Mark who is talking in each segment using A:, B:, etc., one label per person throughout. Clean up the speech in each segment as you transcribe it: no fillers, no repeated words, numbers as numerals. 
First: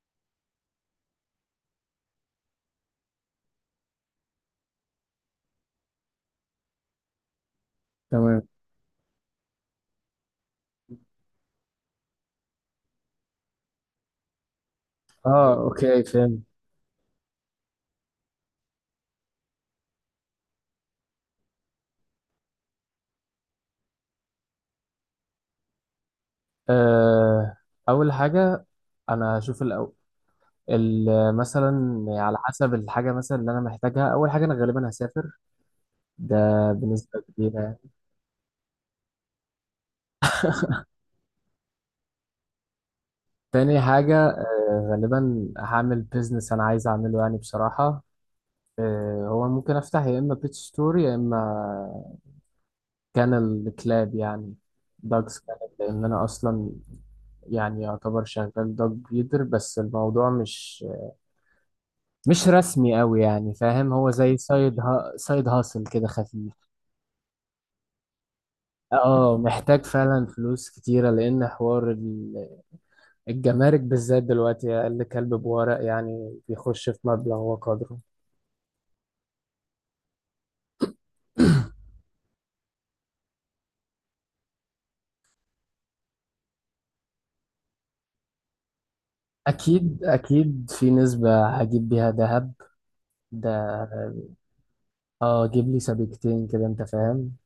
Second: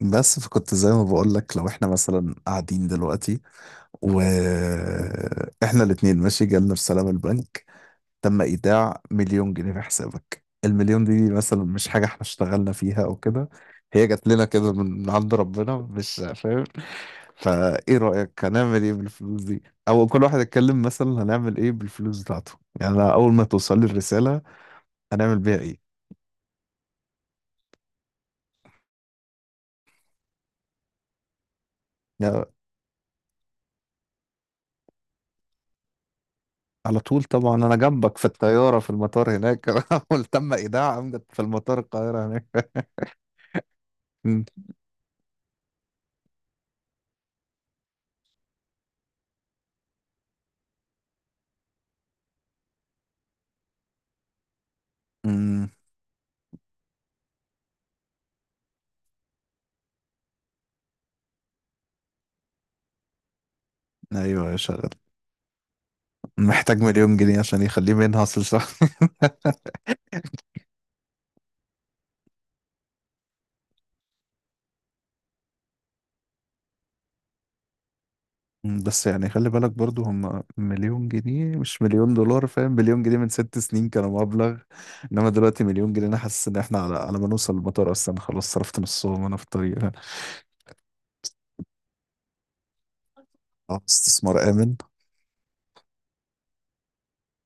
A: بس فكنت زي ما بقول لك، لو احنا مثلا قاعدين دلوقتي واحنا الاتنين ماشي، جالنا رسالة من البنك: تم
B: تمام.
A: ايداع مليون جنيه في حسابك. المليون دي مثلا مش حاجة احنا اشتغلنا فيها او كده، هي جات لنا كده من عند
B: اه،
A: ربنا،
B: اوكي،
A: مش
B: فهمت.
A: فاهم. فايه رأيك، هنعمل ايه بالفلوس دي؟ او كل واحد يتكلم مثلا هنعمل ايه بالفلوس بتاعته. يعني أنا اول ما توصل لي الرسالة هنعمل بيها ايه؟
B: آه، اول حاجه، انا هشوف الاول. مثلا على
A: يعني
B: حسب الحاجه، مثلا اللي انا محتاجها، اول حاجه انا غالبا هسافر، ده
A: على
B: بنسبه
A: طول طبعا
B: كبيره
A: انا
B: يعني.
A: جنبك في الطياره في المطار هناك. تم ايداع عمدة في المطار القاهره هناك.
B: تاني حاجه،
A: أمم،
B: غالبا هعمل بيزنس انا عايز اعمله يعني بصراحه. هو ممكن افتح يا اما بيت ستور، يا اما كانل كلاب، يعني دوجز كانل،
A: أمم،
B: لان انا اصلا يعني يعتبر شغال دوج بريدر، بس الموضوع مش رسمي قوي يعني، فاهم، هو زي
A: ايوه، يا شغل
B: سايد هاسل كده خفيف.
A: محتاج مليون جنيه عشان يخليه منحصر، صح.
B: اه، محتاج فعلا فلوس كتيرة، لأن حوار الجمارك بالذات دلوقتي أقل كلب بورق يعني بيخش في مبلغ وقدره.
A: بس يعني خلي بالك برضو، هم مليون جنيه مش مليون دولار، فاهم؟ مليون جنيه من 6 سنين كانوا مبلغ، انما دلوقتي مليون جنيه انا حاسس ان احنا على ما نوصل المطار اصلا خلاص صرفت نصهم وانا في الطريق.
B: أكيد أكيد في نسبة هجيب بيها دهب ده،
A: اه، استثمار امن.
B: اه، أجيب لي سبيكتين كده، أنت فاهم.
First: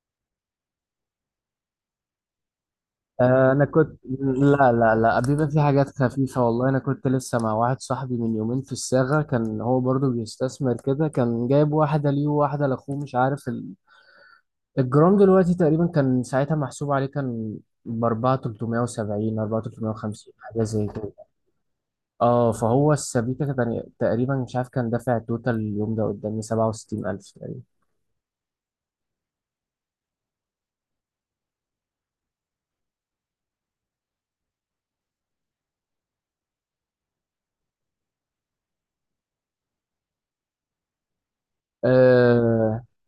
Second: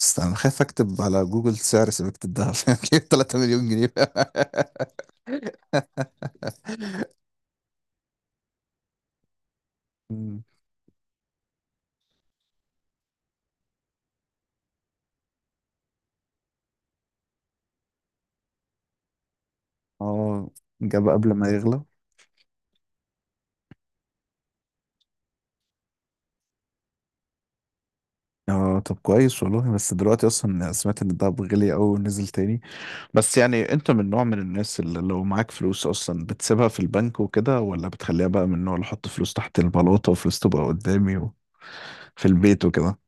A: بس انا خايف اكتب على جوجل سعر سبيكة الذهب،
B: انا
A: 3
B: كنت.
A: مليون جنيه.
B: لا، لا، لا، بيبقى في حاجات خفيفه والله. انا كنت لسه مع واحد صاحبي من يومين في الصاغه، كان هو برضو بيستثمر كده، كان جايب واحده ليه وواحده لاخوه، مش عارف الجرام دلوقتي تقريبا كان ساعتها محسوب عليه، كان ب 4370 4350
A: اه،
B: حاجه زي
A: جاب
B: كده.
A: قبل ما يغلى.
B: اه، فهو السبيكه كان تقريبا، مش عارف، كان دافع توتال اليوم ده قدامي 67000 تقريبا.
A: اه طب كويس والله، بس دلوقتي اصلا سمعت ان الدهب غلي قوي ونزل تاني. بس يعني انت من نوع من الناس اللي لو معاك فلوس اصلا بتسيبها في البنك وكده، ولا بتخليها بقى من النوع اللي احط فلوس تحت البلاطة وفلوس تبقى قدامي وفي البيت
B: آه،
A: وكده؟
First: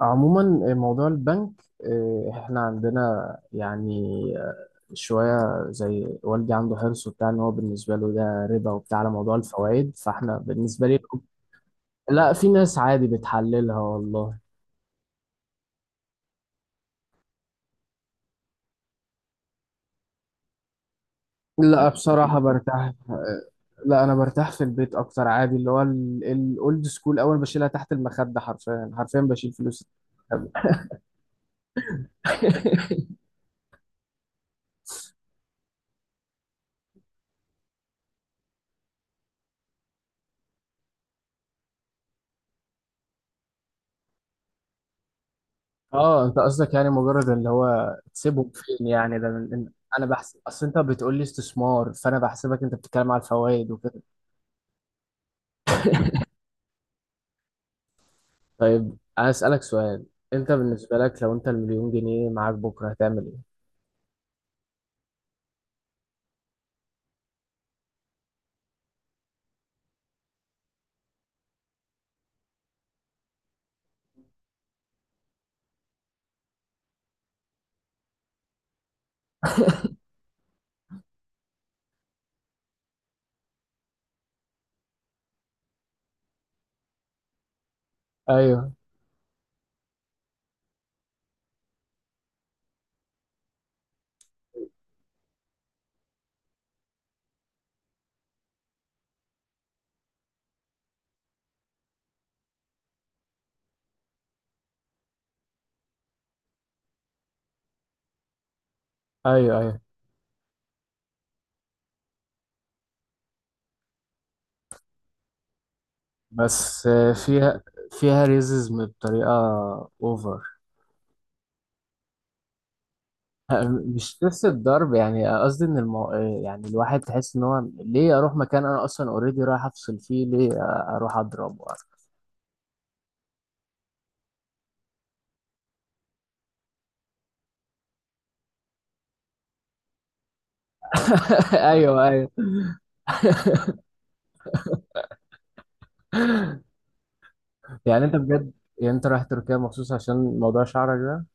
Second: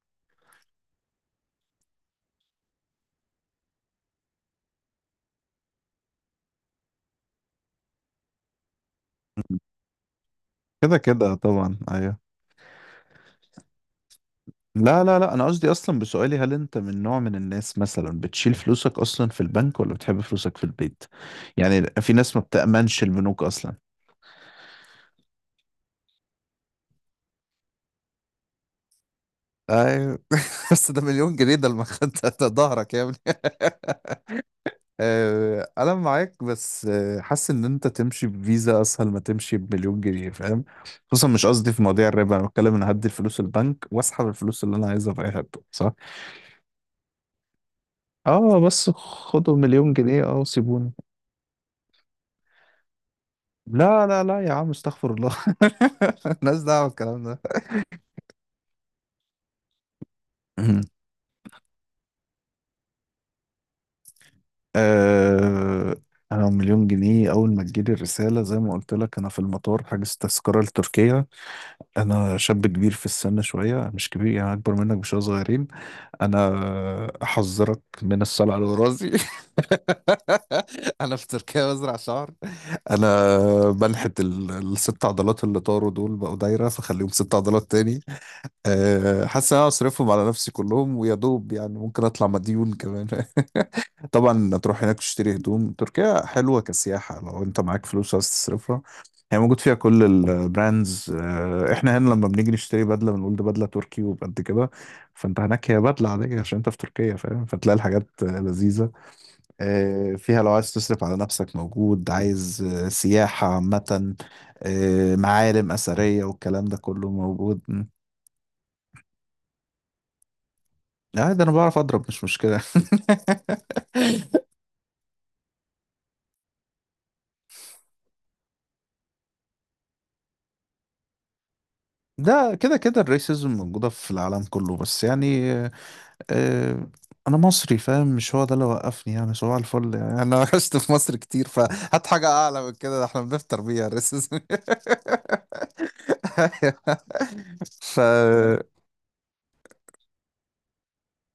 B: عموما، موضوع البنك، احنا عندنا يعني شوية، زي والدي عنده حرص وبتاع، ان هو بالنسبة له ده ربا وبتاع على موضوع الفوائد، فاحنا بالنسبة لي،
A: كده كده طبعا، ايوه.
B: لا، في ناس عادي بتحللها والله.
A: لا لا لا، انا قصدي اصلا بسؤالي هل انت من نوع من الناس مثلا بتشيل فلوسك اصلا في البنك ولا بتحب فلوسك في البيت؟ يعني
B: لا،
A: في ناس
B: بصراحة
A: ما
B: برتاح.
A: بتأمنش البنوك اصلا.
B: لا، انا برتاح في البيت اكتر عادي، اللي هو الاولد سكول، اول بشيلها تحت المخدة، حرفيا حرفيا بشيل فلوس.
A: ايوه، بس ده مليون جنيه، ده المخدة، ده ظهرك يا ابني. انا معاك، بس حاسس ان انت تمشي بفيزا اسهل ما تمشي بمليون جنيه، فاهم؟ خصوصا مش قصدي في مواضيع الربا، انا بتكلم ان هدي الفلوس البنك واسحب الفلوس اللي انا عايزها في اي حته، صح.
B: اه، انت قصدك يعني مجرد اللي هو تسيبهم
A: اه
B: فين
A: بس
B: يعني، ده
A: خدوا مليون
B: انا
A: جنيه اه
B: بحسب، اصل انت
A: وسيبوني.
B: بتقول لي استثمار فانا بحسبك انت بتتكلم على الفوائد وكده.
A: لا لا لا يا عم، استغفر الله. الناس دعوه بالكلام ده.
B: طيب انا اسالك سؤال، انت بالنسبه لك لو انت المليون جنيه معاك بكره هتعمل ايه؟
A: آه، انا مليون جنيه اول ما تجيلي الرساله زي ما قلت لك انا في المطار حاجز تذكره لتركيا. انا شاب كبير في السن شويه، مش كبير يعني، اكبر منك بشويه صغيرين. انا احذرك من الصلع على راسي. انا في تركيا بزرع شعر. انا بنحت الست عضلات اللي طاروا دول بقوا دايره، فخليهم ست عضلات تاني.
B: ايوه،
A: حاسس ان انا اصرفهم على نفسي كلهم ويا دوب، يعني ممكن اطلع مديون كمان. طبعا تروح هناك تشتري هدوم، تركيا حلوة كسياحة لو انت معاك فلوس عايز تصرفها. هي موجود فيها كل البراندز، احنا هنا لما بنيجي نشتري بدلة بنقول ده بدلة تركي وبقد كده. فانت هناك هي بدلة عادية عشان انت في تركيا، فاهم؟ فتلاقي الحاجات لذيذة.
B: ايوه، ايوه.
A: فيها لو عايز تصرف على نفسك موجود، عايز سياحة عامة، معالم أثرية والكلام ده
B: بس
A: كله موجود
B: فيها
A: م.
B: فيها ريزيزم بطريقه اوفر.
A: ده انا بعرف اضرب، مش مشكلة.
B: مش نفس الضرب يعني، قصدي ان المو... آه، يعني الواحد تحس ان هو ليه اروح مكان انا اصلا اوريدي رايح افصل فيه، ليه اروح اضرب؟
A: ده كده كده الريسيزم موجودة في العالم كله، بس يعني آه، انا مصري، فاهم؟ مش هو ده اللي وقفني يعني، صباح الفل يعني، انا عشت في مصر كتير، فهات
B: ايوه،
A: حاجه
B: ايوه.
A: اعلى من كده، ده احنا بنفطر بيها الريسس. ف
B: يعني انت بجد، يعني انت رايح تركيا مخصوص عشان موضوع شعرك ده،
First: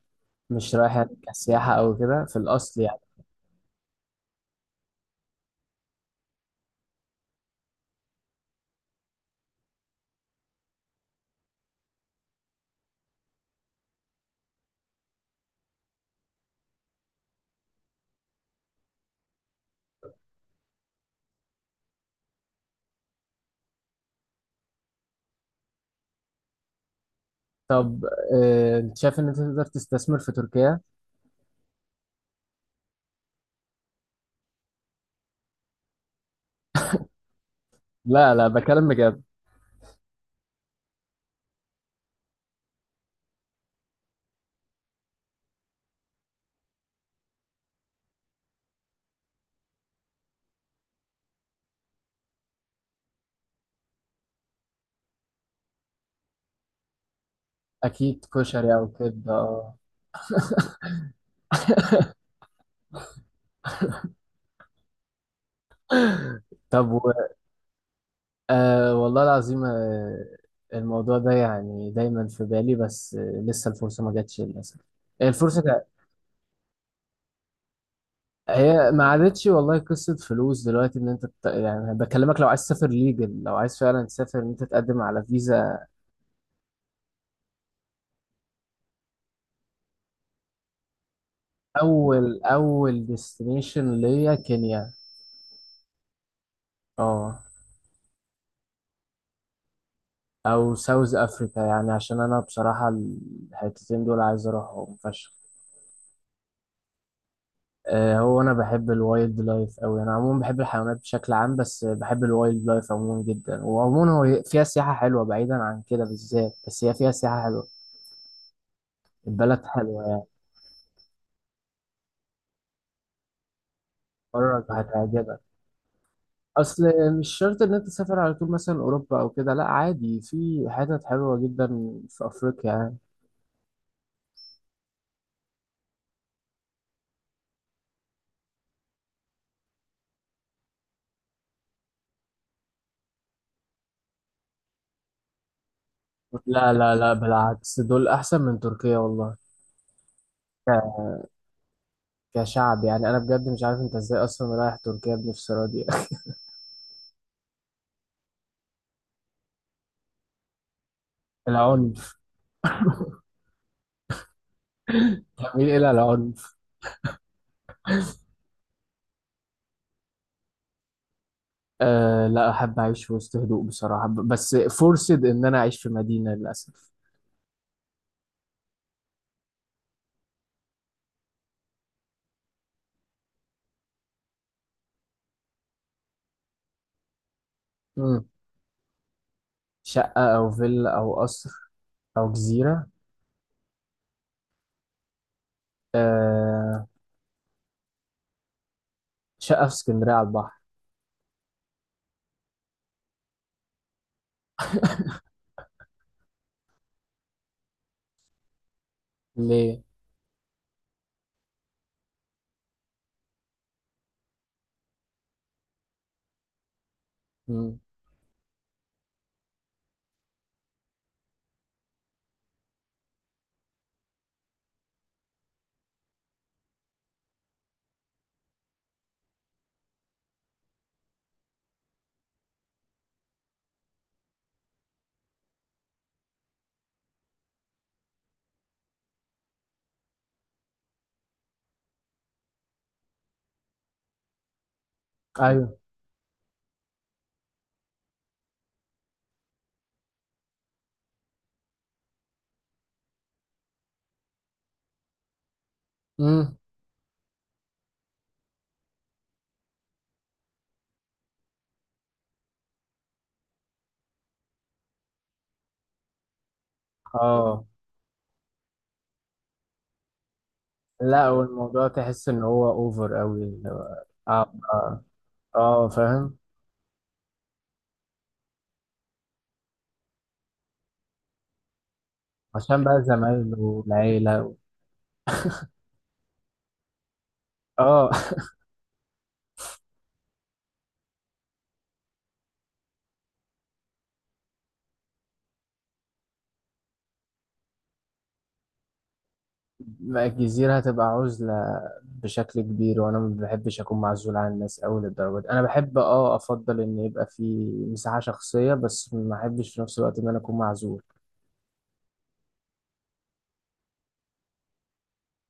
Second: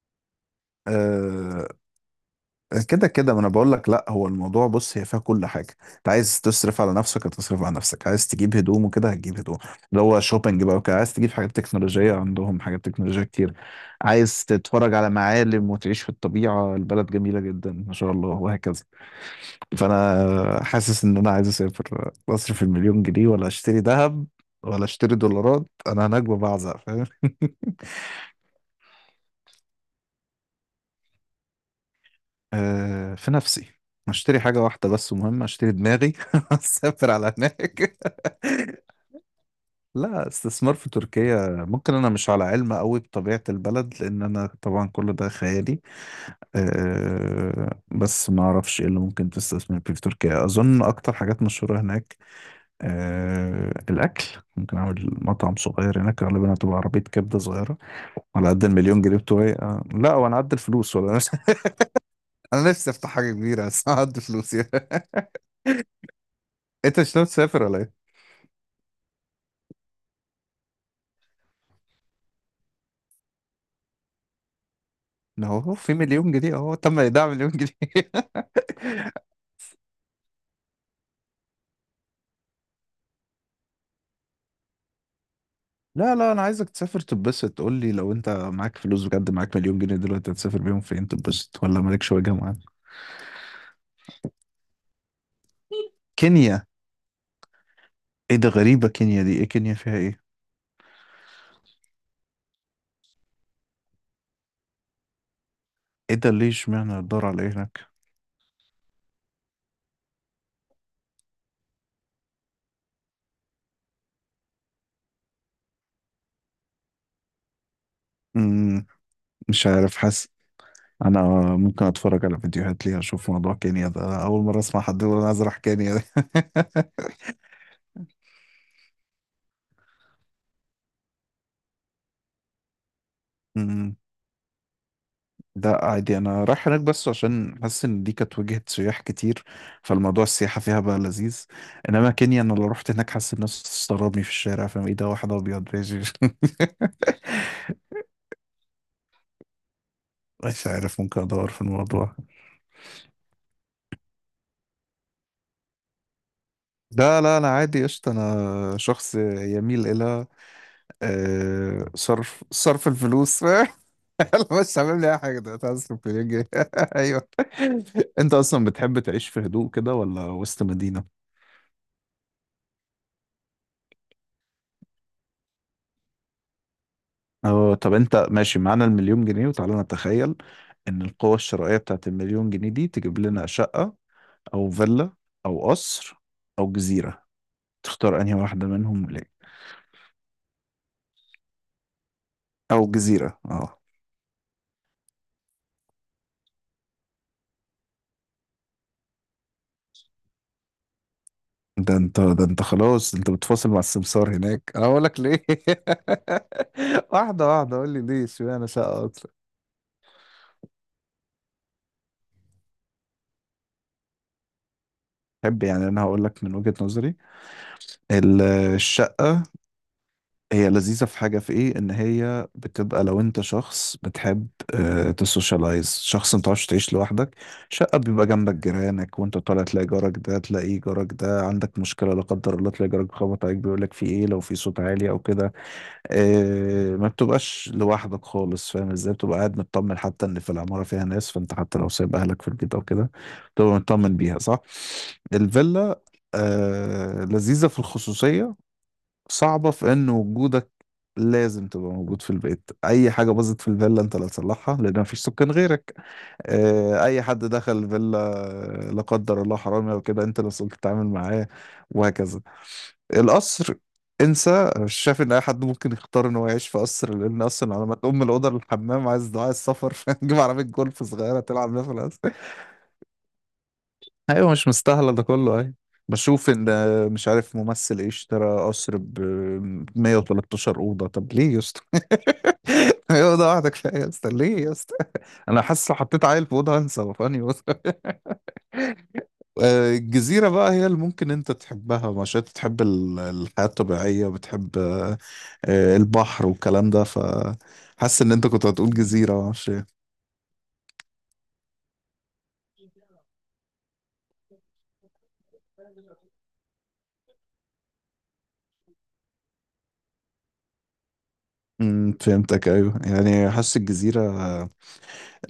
B: مش رايح يعني
A: آه،
B: كسياحة او كده في الاصل يعني.
A: كده كده، ما انا بقول لك، لا هو الموضوع بص، هي فيها كل حاجه. انت عايز تصرف على نفسك هتصرف على نفسك، عايز تجيب هدوم وكده هتجيب هدوم، اللي هو شوبينج بقى وكده. عايز تجيب حاجات تكنولوجيه عندهم حاجات تكنولوجيه كتير، عايز تتفرج على معالم وتعيش في الطبيعه البلد جميله جدا ما شاء الله، وهكذا. فانا حاسس ان انا عايز اسافر اصرف المليون جنيه، ولا اشتري ذهب، ولا اشتري دولارات. انا هناك ببعزق، فاهم؟
B: طب، اه، انت شايف ان انت تقدر تستثمر في تركيا؟
A: في نفسي اشتري حاجة واحدة بس مهمة، اشتري دماغي. اسافر على هناك.
B: لا، لا، بكلم بجد.
A: لا، استثمار في تركيا ممكن، انا مش على علم قوي بطبيعة البلد لان انا طبعا كل ده خيالي. بس ما اعرفش ايه اللي ممكن تستثمر فيه في تركيا. اظن اكتر حاجات مشهورة هناك الأكل. ممكن أعمل مطعم صغير هناك، غالبا هتبقى عربية كبدة صغيرة
B: اكيد
A: على قد
B: كشري او
A: المليون جنيه
B: كده،
A: بتوعي.
B: اه.
A: لا، وأنا قد الفلوس ولا؟ أنا أنا نفسي أفتح حاجة كبيرة بس أنا قد فلوس يعني.
B: طب
A: أنت مش ناوي تسافر ولا إيه؟
B: آه، والله العظيم، الموضوع ده يعني دايما في بالي، بس لسه الفرصة ما جاتش للاسف.
A: إن
B: الفرصة
A: هو
B: جا-
A: في مليون جنيه أهو، تم إيداع مليون جنيه.
B: هي ما عادتش والله، قصة فلوس دلوقتي، ان انت يعني بكلمك، لو عايز تسافر ليجل، لو عايز فعلا تسافر ان انت تقدم على فيزا.
A: لا لا، أنا عايزك تسافر تتبسط، قول لي لو أنت معاك فلوس بجد، معاك مليون جنيه دلوقتي هتسافر بيهم فين تتبسط، ولا مالكش وجهة
B: اول
A: معاك؟
B: اول ديستنيشن ليا كينيا.
A: كينيا؟
B: اه،
A: إيه ده، غريبة، كينيا دي إيه، كينيا فيها إيه؟
B: او ساوث افريكا، يعني عشان انا بصراحه الحتتين دول عايز اروحهم فشخ.
A: إيه ده، ليه، اشمعنى الدار على إيه هناك؟
B: هو انا بحب الوايلد لايف اوي، انا عموما بحب الحيوانات بشكل عام، بس بحب الوايلد لايف عموما جدا، وعموما هو فيها سياحه حلوه بعيدا عن كده بالذات، بس هي فيها سياحه حلوه.
A: مم،
B: البلد
A: مش عارف،
B: حلوه يعني.
A: حاسس انا ممكن اتفرج على فيديوهات ليها اشوف موضوع كينيا ده، اول مره
B: مرة
A: اسمع حد يقول انا
B: هتعجبك.
A: عايز اروح كينيا ده.
B: اصل مش شرط ان انت تسافر على طول مثلا اوروبا او كده، لا عادي في حتت حلوه جدا في افريقيا يعني.
A: أمم. لا عادي، انا رايح هناك بس عشان حاسس ان دي كانت وجهة سياح كتير، فالموضوع السياحة فيها بقى لذيذ. انما كينيا انا لو رحت هناك حاسس الناس تستغربني في الشارع، فاهم، ايه ده واحد ابيض بيجي.
B: لا، لا، لا، بالعكس دول احسن من تركيا والله.
A: مش عارف،
B: ك-
A: ممكن ادور في الموضوع.
B: كشعب يعني، انا بجد مش عارف انت ازاي اصلا رايح تركيا بنفسرة دي.
A: لا لا، انا عادي قشطة، انا شخص يميل الى
B: العنف.
A: صرف صرف الفلوس. يلا بس عامل لي اي حاجه ده،
B: بتميل الى
A: هتصرف مليون جنيه.
B: العنف.
A: ايوه. انت اصلا بتحب تعيش في هدوء كده ولا وسط مدينه؟
B: أه لا، احب اعيش في وسط هدوء بصراحة، بس فرصد ان انا اعيش في مدينة للاسف.
A: اه طب، انت ماشي معانا المليون جنيه وتعالى نتخيل ان القوة الشرائية بتاعت المليون جنيه دي تجيب لنا شقة، او فيلا، او قصر، او جزيرة، تختار
B: مم.
A: انهي واحدة منهم ليه؟
B: شقة او فيلا او قصر او جزيرة؟
A: او جزيرة، اه.
B: أه، شقة في اسكندرية على البحر.
A: ده انت، ده انت خلاص انت بتفاصل مع السمسار هناك، انا بقول لك ليه. واحده واحده، قول لي ليه، اشمعنى شقه اكتر
B: ليه؟
A: تحب؟ يعني انا هقول لك من وجهة نظري،
B: مم.
A: ال- الشقة هي لذيذة في حاجة، في ايه؟ ان هي بتبقى لو انت شخص بتحب تسوشيالايز، شخص ما بتعرفش تعيش لوحدك. شقة بيبقى جنبك جيرانك، وانت طالع تلاقي جارك ده، تلاقي جارك ده عندك مشكلة لا قدر الله تلاقي جارك بيخبط عليك بيقول لك في ايه لو في صوت عالي او كده، ما بتبقاش لوحدك خالص، فاهم ازاي؟ بتبقى قاعد مطمن حتى ان في العمارة فيها ناس، فانت حتى لو سايب اهلك في البيت او كده بتبقى مطمن بيها، صح.
B: ايوه.
A: الفيلا لذيذة في الخصوصية، صعبة في ان وجودك لازم تبقى موجود في البيت، اي حاجة باظت في الفيلا انت اللي هتصلحها لان مفيش سكان غيرك.
B: مم.
A: اي حد دخل الفيلا لا قدر الله حرامي او كده انت اللي مسؤول تتعامل معاه، وهكذا. القصر، انسى، مش شايف ان اي حد ممكن يختار ان هو يعيش في قصر، لان
B: اه
A: اصلا على ما تقوم من الاوضه للحمام عايز دعاء السفر، تجيب عربيه جولف
B: لا،
A: صغيره تلعب بيها
B: والموضوع
A: في القصر.
B: تحس ان هو اوفر قوي.
A: ايوه،
B: اه،
A: مش
B: اه.
A: مستاهله ده كله، ايوه.
B: آه، فاهم.
A: بشوف ان، مش عارف ممثل ايه اشترى قصر ب 113 اوضه، طب ليه يا اسطى؟
B: عشان بقى
A: هي اوضه
B: الزمايل
A: واحده كفايه يا اسطى،
B: والعيلة
A: ليه يا اسطى؟ انا حاسس لو حطيت عيل في اوضه هنسى وفاني بس.
B: اه.
A: الجزيره بقى هي اللي ممكن انت تحبها، مش انت تحب الحياه الطبيعيه وبتحب البحر والكلام ده، ف حاسس ان انت كنت هتقول جزيره معرفش ايه.
B: ما الجزيرة هتبقى عزلة بشكل كبير، وانا ما بحبش اكون معزول عن الناس اوي للدرجة دي، انا بحب، اه، افضل ان يبقى في مساحة شخصية، بس ما احبش في نفس الوقت ان انا اكون معزول.
A: فهمتك، ايوه يعني، حاسس الجزيره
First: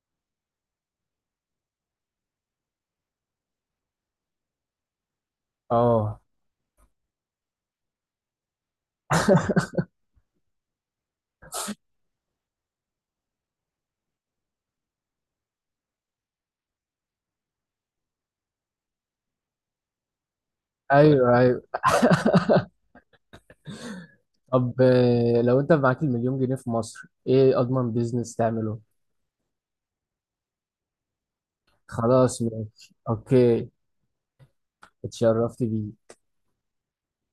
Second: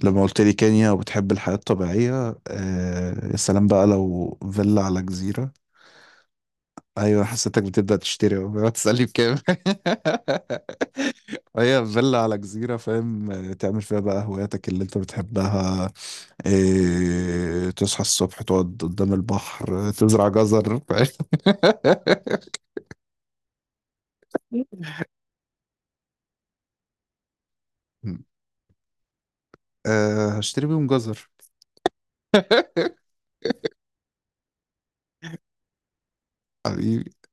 A: لما قلت لي كينيا وبتحب الحياة الطبيعية، يا سلام بقى لو فيلا على جزيرة.
B: اه،
A: أيوة، حسيتك بتبدأ تشتري، بقى تسألني بكام. هي فيلا على جزيرة، فاهم، تعمل فيها بقى هواياتك اللي أنت بتحبها، تصحى الصبح تقعد قدام البحر، تزرع جزر، فاهم.
B: ايوه، ايوه. طب، لو انت معاك المليون جنيه في مصر، ايه اضمن بيزنس تعمله؟
A: هشتري بيهم جزر.
B: خلاص، ماشي، اوكي، اتشرفت بيه.
A: حبيبي.